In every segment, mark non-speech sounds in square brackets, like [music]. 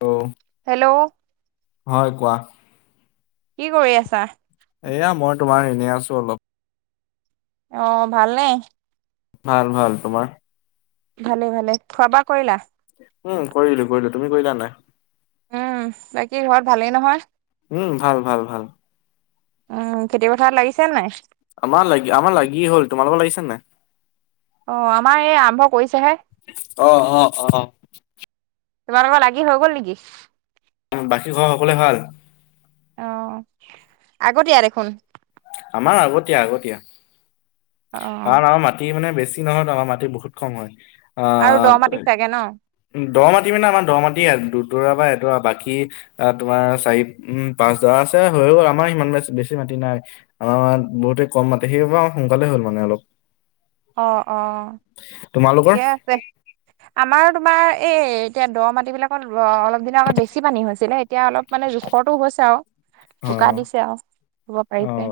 অ' hello. হয় কোৱা? কি কৰি আছা? এয়া, মই তোমাৰ এনেই আছোঁ অলপ। অ' ভালনে? ভাল ভাল। তোমাৰ? ভালে ভালে। খোৱা বোৱা কৰিলা? উম, কৰিলো কৰিলো। তুমি কৰিলা নাই? উম। বাকী ঘৰত ভালেই নহয়? উম, ভাল ভাল ভাল। উম, খেতি পথাৰ লাগিছে নাই? আমাৰ লাগি, আমাৰ লাগি হ'ল। তোমালোকৰ লাগিছে নাই? অ' আমাৰ এই আৰম্ভ কৰিছেহে। অ', অ', অ', অ'। তোমাৰোকৰ লাগি হৈ গ'ল নেকি? বাকী ঘৰ সকলোৱে ভাল? অ' আগতীয়া দেখোন। আমাৰ আগতীয়া আগতীয়া। অ কাৰণ আমাৰ মাত মাটি মানে বেছি নহয়, তোমাৰ মাটি বহুত কম হয়, আ আৰু দ মাটি চাগে ন? দ মাটি মানে আমাৰ দ মাটি, দুডৰা বা এডৰা বাকী আ, তোমাৰ চাৰি উম, পাঁচজৰা আছে হৈ গ'ল, আমাৰ সিমান বেছি মাটি নাই। আমাৰ বহুতে কম মাটি সেইব সোনকালে হ'ল মানে অলপ। অ', অ' তোমালোকৰ? ঠিকে আছে। আমাৰ তোমাৰ এই এতিয়া দ মাটি বিলাকত অলপ দিনৰ আগত বেছি পানী হৈছিলে, এতিয়া অলপ মানে জোখৰটো হৈছে আৰু বোকা অ'। দিছে আৰু হ'ব অ পাৰিছে।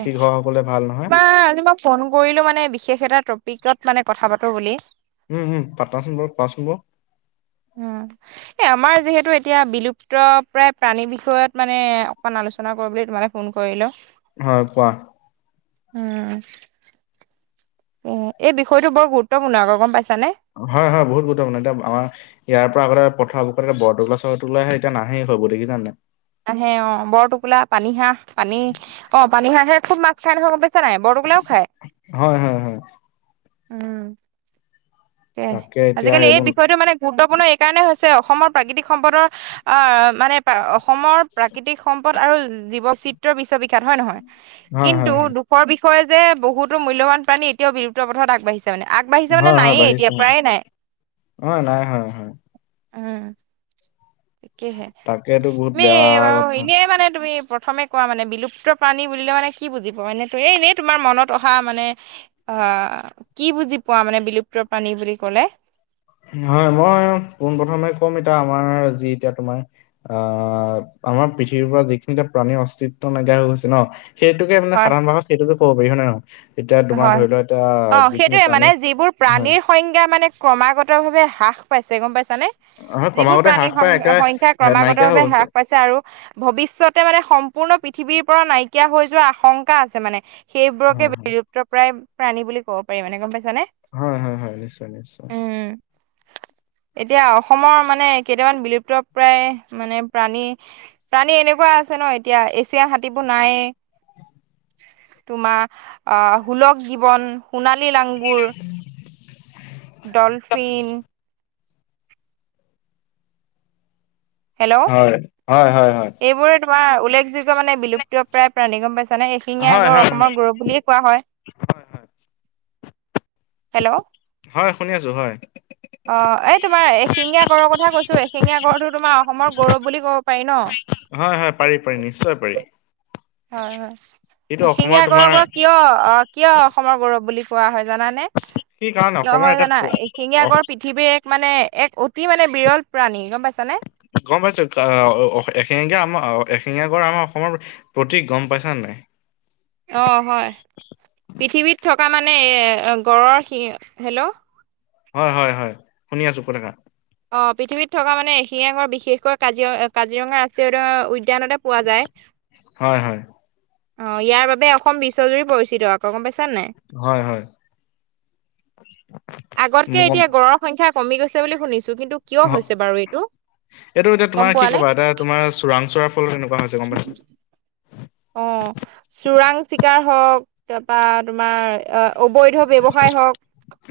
এ, ঘৰৰ সকলোৱে ভাল নহয় বা আজি মই ফোন কৰিলো মানে বিশেষ এটা টপিকত মানে কথা পাতো বুলি। হুম, হুম, পাচোন বাৰু কোৱাচোন বাৰু। উম। এ আমাৰ যিহেতু এতিয়া বিলুপ্তপ্ৰায় প্ৰাণী বিষয়ত মানে অকমান আলোচনা কৰিব বুলি তোমালে ফোন কৰিলো। হয়, কোৱা। উম। এ-এই বিষয়টো বৰ গুৰুত্বপূৰ্ণ আকৌ গম পাইছানে। হয় হয় বহুত গুৰুত্বপূৰ্ণ, এতিয়া আমা ইয়াৰ পৰা আগতে পথাৰবোৰ এ বৰটোকোলা চৰটোকোলা আহে এতিয়া নাহে হৈবোৰ দেখিছা নাই। নাহে অ', বৰটোকোলা পানীহাঁহ পানী অ', পানীহাঁহে খুব মাছ খাই নহয় গম ছা নাই বৰটোকোলাইও খায়, হয় হয় হয় উম। তাকে, এতিয়া আজিকালি এই এইবোৰ বিষয়টো মানে গুৰুত্বপূৰ্ণ এইকাৰণে হৈছে অসমৰ প্ৰাকৃতিক সম্পদৰ আহ মানে অসমৰ প্ৰাকৃতিক সম্পদ আৰু জীৱচিত্ৰ বিশ্ববিখ্যাত, হয় নহয়। হয় হয় কিন্তু হয় দুখৰ বিষয়ে যে বহুতো মূল্যবান প্ৰাণী এতিয়াও বিলুপ্ত পথত আগবাঢ়িছে ছে মানে, আগবাঢ়িছে মানে নাইয়ে। সঁচাকে অ', নাই হয় হয়। উম। তাকেহে, তাকেতো বহুত তুমি বেয়া বাৰু কথা এনেই মানে তুমি প্ৰথমে কোৱা মানে বিলুপ্ত প্ৰাণী বুলিলে মানে কি বুজি পোৱা মানে ত এনেই তোমাৰ মনত অহা মানে হা, কি বুজি পোৱা মানে বিলুপ্ত প্ৰাণী বুলি ক'লে? হয় মই পোন প্ৰথমে ক'ম এতিয়া আমাৰ যি এতিয়া তোমাৰ আহ আমাৰ পৃথিৱীৰ পৰা যিখিনি এ প্ৰাণীৰ অস্তিত্ব নাইকিয়া হৈ গৈছে ন' সেইটোকে মানে হয় সাধাৰণ ভাষাত সেইতটোকে ক'ব পাৰি হয় নে নহয়। এতিয়া তোমাৰ হয় ধৰি লোৱা এতিয়া অ যিখিনি সেইটোয়ে মানে প্ৰাণী, যিবোৰ হয় প্ৰাণীৰ সংজ্ঞা মানে ক্ৰমাগতভাৱে হ্ৰাস পাইছে গম পাইছানে। হয় যিবোৰ ক্ৰমাগতে হ্ৰাস প্ৰাণীৰ পাই একেবাৰে সং-সংখ্যা হে নাইকিয়া হৈ ক্ৰমাগতভাৱে গৈছে হ্ৰাস পাইছে আৰু ভৱিষ্যতে মানে সম্পূৰ্ণ পৃথিৱীৰ পৰা নাইকিয়া হৈ যোৱা আশংকা আছে মানে, সেইবোৰকে হয় হয় প্তপ্ৰায় প্ৰাণী বুলি ক'ব পাৰি মানে গম পাইছানে। হয় হয় হয় নিশ্চয় নিশ্চয়। এতিয়া অসমৰ মানে কেইটামান বিলুপ্তপ্ৰায় মানে প্ৰাণী প্ৰাণী এনেকুৱা আছে ন' এতিয়া এছিয়া হাতীবোৰ নায়েই। তোমাৰ অ', সুলগ গীৱন সোণালী লাংগুৰ, ডলফিন হেল্ল', হয় হয় হয় হয় এইবোৰে তোমাৰ উল্লেখযোগ্য মানে বিলুপ্তপ্ৰায় প্ৰাণী গম পাইছানে। এশিঙীয়া হয় গড় হয় অসমৰ হয় গৌৰৱ বুলিয়ে কোৱা হয়। হেল্ল'। হয় শুনি আছো হয়। অ', এই তোমাৰ এশিঙীয়া গড়ৰ কথা কৈছো এশিঙীয়া গড়টো তোমাৰ অসমৰ গৌৰৱ বুলি ক'ব পাৰি ন'। হয় হয় পাৰি পাৰি নিশ্চয় পাৰি। হয় হয়, এইটো অসমৰ এশিঙীয়া গড়ৰ তোমাৰ পৰা কিয় অ', কিয় অসমৰ গৌৰৱ বুলি কোৱা হয় জানানে? কি কাৰণ কিয় অসমৰ হয় এটা জানা, এশিঙীয়া প- গড় পৃ থিৱীৰ এক মানে এক অতি মানে বিৰল প্ৰাণী গম পাইছানে। গম পাইছো এশিঙীয়া আম এশিঙীয়া গড় আমাৰ অসমৰ প্ৰতিক গম পাইছা নাই অ', হয় পৃথিৱীত থকা মানে গঁড়ৰ সি হেল্ল হয় হয় হয়, শুনি আছো কৈ থাকা। অ', পৃথিৱীত থকা মানে এশিঙীয়া বিশেষকৈ কাজিৰ-কাজিৰঙা ৰাষ্ট্ৰীয় উ-উদ্যানতে পোৱা যায়। হয় হয়। অ', ইয়াৰ বাবে অসম বিশ্বজুৰি পৰিচিত আকৌ গম পাইছান নাই। হয় হয় আগতকে মোৰ গম এতিয়া গড়ৰ সংখ্যা কমি গৈছে বুলি শুনিছো কিন্তু কিয় হৈছে বাৰু এইটো এতিয়া গম তোমাৰ পোৱা কি নে? কবা এটা তোমাৰ চোৰাং চোৱাৰ ফলত এনেকুৱা হৈছে গ'ম পাইছা। অ' চোৰাং চিকাৰ হওঁক তাৰপা তোমাৰ আহ অবৈধ ব্যৱসায় হওঁক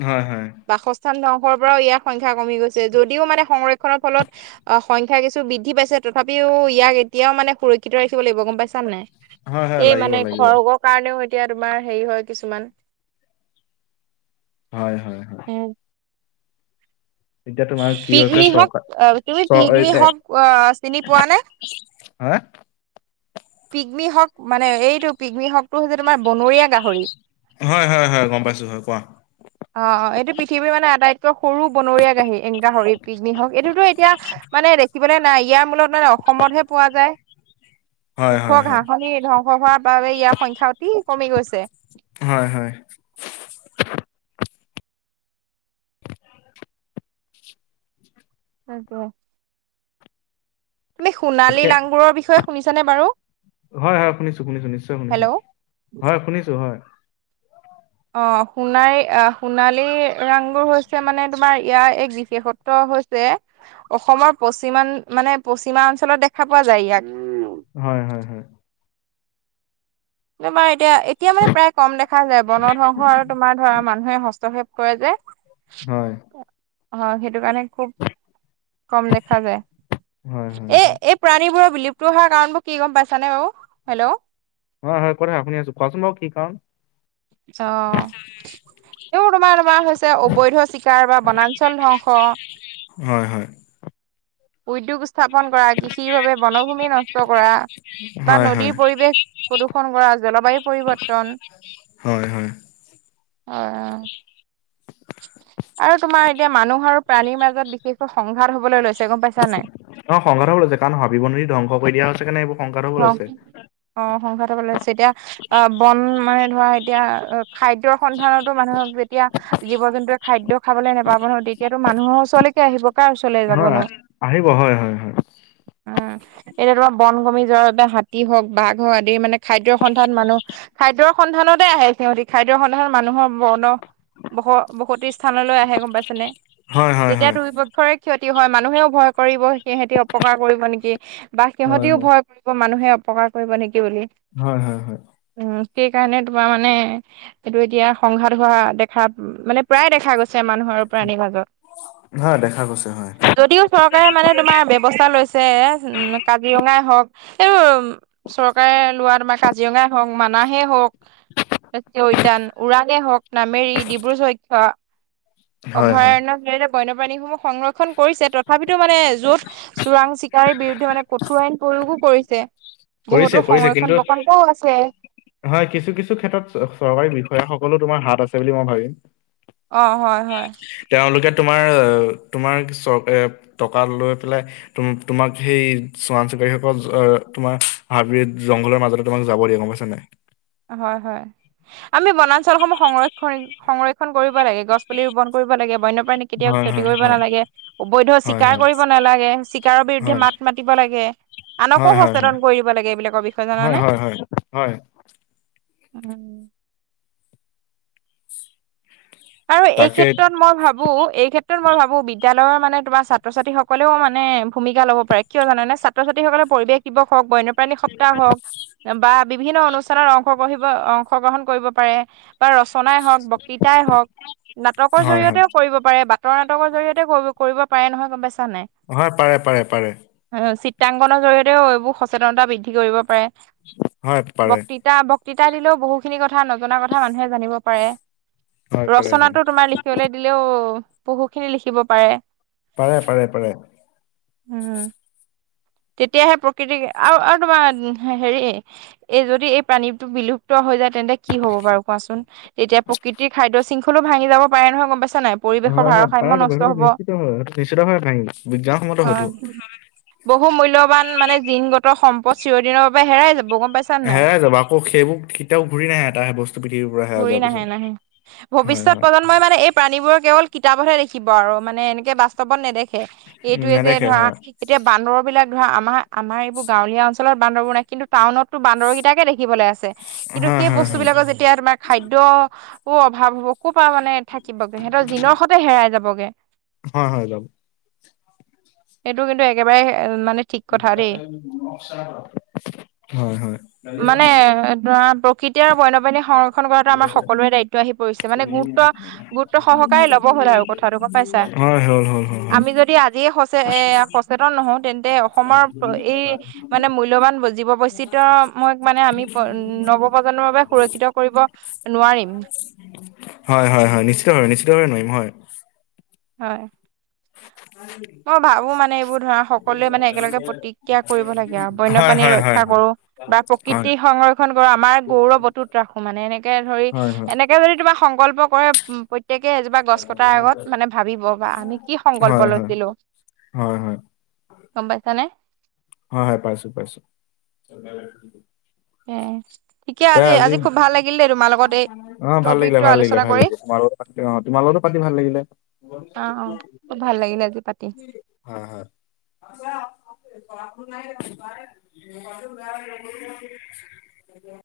হয় হয় বাসস্থান ধংশৰ পৰাও ইয়াৰ সংখ্যা কমি গৈছে, যদিও মানে সংৰক্ষণৰ ফলত অ' সংখ্যা কিছু বৃদ্ধি পাইছে, তথাপিও ইয়াক এতিয়াও মানে সুৰক্ষিত ৰাখিব লাগিব গ'ম পাইছাম নে নাই। হয় হয় এই লাগিব মানে লাগিব খৰ্গৰ কাৰণেও এতিয়া তোমাৰ হেৰি হয় কিছুমান হয়, হয়, হয়। এ এতিয়া তোমাৰ কি হৈছে পিগমি হওক চৰকাৰ আহ তুমি চ পিগমি হওক আহ চিনি পোৱা নে? হা'। পিকনি হ'ক মানে এইটো পিকমি হ'কটো হৈছে তোমাৰ বনৰীয়া গাহৰি। হয়, হয়, হয় গ'ম পাইছোঁ হয় কোৱা। অ', অ' এইটো পৃথিৱীৰ মানে আটাইতকৈ সৰু বনৰীয়া গাহী এ গাহৰি পিকনি হ'ক। এইটোতো এতিয়া মানে দেখিবলৈ নাই ইয়াৰ মূলত মানে অসমতহে পোৱা যায়। হয় হয় ওখৰ হয় ঘাঁহনি ধ্বংস হোৱাৰ বাবে ইয়াৰ সংখ্যা অতি কমি গৈছে। হয়, হয়। সেইতোৱে। তুমি সোণালী তাকে লাংগুৰৰ বিষয়ে শুনিছানে বাৰু? হয়, হয়, শুনিছো, শুনিছো নিশ্চয় শুনিছো। হেল্ল' হয়, শুনিছো হয়। অ', সোণাৰী আহ সোণালী লেংগুৰ হৈছে মানে, তোমাৰ ইয়াৰ এক বিশেষত্ব হৈ ছে, অসমৰ পশ্চিমা মানে পশ্চিমা অঞ্চলত দেখা পোৱা যায় ইয়াক। হয়, হয়, হয়। তোমাৰ এতিয়া, এতিয়া মানে প্ৰায় কম দেখা যায়, বন ধ্বংস আৰু তোমাৰ ধৰা মানুহে হস্তক্ষেপ কৰে যে। [inaudible] হয়। হয়, সেইটো কাৰণে খুব কম দেখা হয় হয় যায়। এই প্ৰাণীবোৰৰ বিলুপ্ত হোৱাৰ কাৰণবোৰ কি গম পাইছা নে বাৰু? হেল্ল'। হয়, হয়, কৈ থাকা শুনি আছোঁ, কোৱাচোন বাৰু কি কাৰণ? অ'। এইবোৰ তোমাৰ, তোমাৰ হৈছে অবৈধ চিকাৰ বা বনাঞ্চল ধ্বংস। হয়, হয়। উদ্যোগ স্থাপন কৰা, কৃষিৰ বাবে বনভূমি নষ্ট কৰা। বা হয় নদীৰ হয় পৰিৱেশ প্ৰদূষন কৰা, জলবায়ু পৰিৱৰ্তন। হয়, হয়। হয়, অ'। আৰু তোমাৰ এতিয়া, মানুহ আৰু প্ৰাণীৰ মাজত বিশেষকৈ সংঘাত হ'বলৈ লৈছে গম পাইছা নাই। অ', সংঘাত হ'ব লৈছে, কাৰণ হাবি-বননি ধ্বংস কৰি দিয়া হৈছে কাৰনে, এইবোৰ সংঘাত হ'ব ধ্বংস লৈছে। অ', সংঘাত হ'ব লৈছে। এতিয়া অ', বন মানে ধৰা এতিয়া, খাদ্যৰ সন্ধানতো মানুহে যেতিয়া জীৱ-জন্তুৱে খাদ্য খাবলৈ নাপাব ন, তেতিয়াতো মানুহৰ ওচৰলে কে আহিব। কাৰ ওচৰলৈ হয় যাবনো। আহিব হয় হয় হয়। উম, এতিয়া তোমাৰ বন ভূমি নিজৰ বাবে, হাতী হওক বাঘ হওক আদি মানে, খাদ্যৰ সন্ধান মানুহ খাদ্যৰ সন্ধানতে আহে সিহঁতি। খাদ্যৰ সন্ধানত মানুহৰ বৰ্ণ বস বসতিস্থানলৈ আহে গম পাইছেনে। হয় হয় তেতিয়া, হয় দুপক্ষৰে ক্ষতি হয়, মানুহেও ভয় কৰিব। সিহঁতি অপকাৰ কৰিব নেকি, বা হয় সিহঁতিও ভয় কৰিব মানুহে অপকাৰ কৰিব নেকি বুলি। হয়, হয়, হয়। উম, সেইকাৰনে তোমাৰ মানে সেইতো এতিয়া, সংঘাত হোৱা দেখা মানে প্ৰায় দেখা গৈছে মানুহৰ হয়, দেখা গৈছে হয়। যদিও চৰকাৰে মানে, তোমাৰ ব্যৱস্থা লৈছে, উম, কাজিৰঙাই হওক। এইটো চৰকাৰে লোৱা তোমাৰ কাজিৰঙাই হওঁক, মানাহেই হওঁক। তাৰ ৰাষ্ট্ৰীয় উদ্যান, উৰাঙে হওঁক, নামেৰি, ডিব্ৰু চৈখোৱা। হয় হয়। অভয়াৰণ্যৰ জৰিয়তে বন্যপ্ৰাণীসমূহ সংৰক্ষণ কৰিছে। তথা- তথাপিতো মানে, য'ত চোৰাং চিকাৰীৰ বিৰুদ্ধে মানে কঠোৰ আইন প্ৰয়োগো কৰিছে। কৰিছে বহুতো কৰিছে কিন্তু সংৰক্ষণ প্ৰকল্পও আছে। হয়, কিছু কিছু ক্ষেত্ৰত চৰকাৰী বিষয়াসকলো তোমাৰ হাত আছে বুলি মই ভাবিম। অ', হয় হয়। তেওঁলোকে তোমাৰ, তোমাৰ চৰকাৰী টকা লৈ পেলাই, তোম, তোমাক সেই চোৰাং চিকাৰীসকল, তোমাৰ হাবি-জংঘলৰ মাজত তোমাক যাব দিয়ে, গম পাইচ নাই। হয় হয়। আমি বনাঞ্চলসমূহ সংৰক্ষণ সংৰক্ষণ কৰিব লাগে, গছ পুলি ৰোপন কৰিব লাগে। বন্যপ্ৰাণী কেতিয়াও হয় ক্ষতি হয় কৰিব হয় নালাগে। অবৈধ হয় হয় চিকাৰ কৰিব নালাগে। চিকাৰৰ বিৰুদ্ধে মাত মাতিব লাগে। আনকো হয় হয় হয় সচেতন কৰি দিব লাগে। এইবিলাকৰ বিষয়ে হয় জানে। হয় হয় হয়। উম্, আৰু এই তাকে ক্ষেত্ৰত মই ভাবোঁ, এই ক্ষেত্ৰত মই ভাবোঁ, বিদ্যালয়ৰ মানে তোমাৰ ছাত্ৰ ছাত্ৰী সকলেও মানে ভূমিকা ল'ব পাৰে। কিয় জানেনে? ছাত্ৰ-ছাত্ৰীসকলে পৰিৱেশ দিবস হওঁক, বন্য প্ৰাণী সপ্তাহ হওঁক বা বিভিন্ন অনুষ্ঠানত অংশ গ্ৰহিব অংশগ্ৰহণ কৰিব পাৰে বা ৰচনাই হওঁক, বক্তৃতাই হওঁক নাটকৰ হয় হয় জৰিয়তেও কৰিব পাৰে, বাটৰ নাটকৰ জৰিয়তেও কৰিব পাৰে নহয়, গম পাইছাঁ নাই। হয়, পাৰে পাৰে পাৰে চিত্ৰাংকনৰ জৰিয়তেও এইবোৰ সচেতনতা বৃদ্ধি কৰিব পাৰে। হয় পাৰে বক্তি এতিয়া বক্তৃতা দিলেও, বহুখিনি কথা নজনা কথা মানুহে জানিব পাৰে। হয় পাৰে হয় ৰচনাটো তোমাৰ লিখিবলৈ দিলেও, বহুখিনি লিখিব পাৰে। পাৰে পাৰে পাৰে। উম্ তেতিয়াহে প্ৰকৃতি আৰু, আৰু তোমাৰ হেৰি এই যদি এই প্ৰাণীটো বিলুপ্ত হৈ যায় তেন্তে কি হ'ব বাৰু কোৱাচোন। তেতিয়া প্ৰকৃতিৰ খাদ্য শৃংখলো ভাঙি যাব পাৰে নহয়, গম পাইছা নাই। পৰিৱেশৰ হয় হয়, ভাৰসাম্য নষ্ট পাৰেটো হব নিশ্চিত হয়, নিশ্চিত হয় নি বিজ্ঞানসন্মত হয়টো হয়। বহু মূল্যবান মানে জিনগত সম্পদ চিৰদিনৰ বাবে হেৰাই যাব, গম পাইছা। নাই হেৰাই যাব। আকৌ সেইবোৰ কেতিয়াও ঘূৰি নাহে। এটা সম বস্তু পৃথিৱী ঘূৰি নাহে নাহে। ভৱিষ্যত হয় প্ৰজন্ম মই মানে এই প্ৰাণীবোৰৰ কেৱল কিতাপতহে দেখিব আৰু মানে এনেকে বাস্তৱত নেদেখে। উম এইতোয়ে যে নেদেখে ধৰা হয় এতিয়া বান্দৰ বিলাক ধৰা আমাৰ আমাৰ এতিয়া বান্দৰবিলাক ধৰা, আমাৰ, আমাৰ এইবোৰ গাঁৱলীয়া অঞ্চলত বান্দৰবোৰ নাই কিন্তু টাউনটতো বান্দৰকেইটাকে দেখিবলৈ আছে। কিন্তু হয় সেই হয় বস্তু হয় বিলাকৰ যেতিয়া তোমাৰ খাদ্যও অভাৱ হ'ব ক'ৰ পৰা মানে থাকিবগে। সিহঁতৰ জিনৰ সতে হেৰাই যাবগে। হয় হয় যাব। সেইটো কিন্তু একেবাৰে মানে ঠিক কথা দেই। হয় হয়। মানে ধৰা প্ৰকৃতি তেওঁৰ বন্যপ্ৰাণী সংৰক্ষণ কৰাটো আমাৰ সকলোৰে দায়িত্ব আহি পৰিছে। মানে গুৰুত্ব, গুৰুত্ব সহকাৰে ল'ব হ'ল আৰু কথা কথাটো গম পাইছা। হয় হ'ল হ'ল হ'ল হয় আমি যদি আজিয়ে সচেত সচেতন নহওঁ তেন্তে অসমৰ এই মানে মূল্যবান জীৱ বৈচিত্ৰময় মানে আমি নৱ-প্ৰ্জন্মৰ বাবে সুৰক্ষিত কৰিব নোৱাৰিম হয় হয় হয়। নিশ্চিতভাৱে, নিশ্চিতভাৱে নোৱাৰিম। হয়। হয়। অি [inaudible] মই ভাবো মানে এইবোৰ ধৰা সকলোৱে মানে একেলগে প্ৰতিজ্ঞা কৰিব লাগে আৰু হয় বন্যপ্ৰানী হয় হয় ৰক্ষা কৰো বা হয় প্ৰকৃতি সং কৰো আমাৰ গৌৰৱ বতুত ৰাখো মানে এনেকে ধৰি হয় হয় এনেকে যদি তোমাক সংকল্প কৰে প্ৰত্যেকে এজোপা গছ কটাৰ আগত মানে ভাবিব বা আমি কি হয় সংকল্প লৈছো হয় হয়। গম পাইছানে হয় হয় পাইছো পাইছো। এ আজি আজি খুব ভাল লাগিল দেই তোমাৰ লগত এই অ' ভাল লাগিলে টপিকটো ভাল লাগিলে আলোচনা ভাল কৰি লাগিলে তোমাৰ পাতি অ' তোমাৰ লগতো পাতি ভাল লাগিলে। অ', অ', ভাল লাগিলে আজি পাতি। হয় হয়। [inaudible]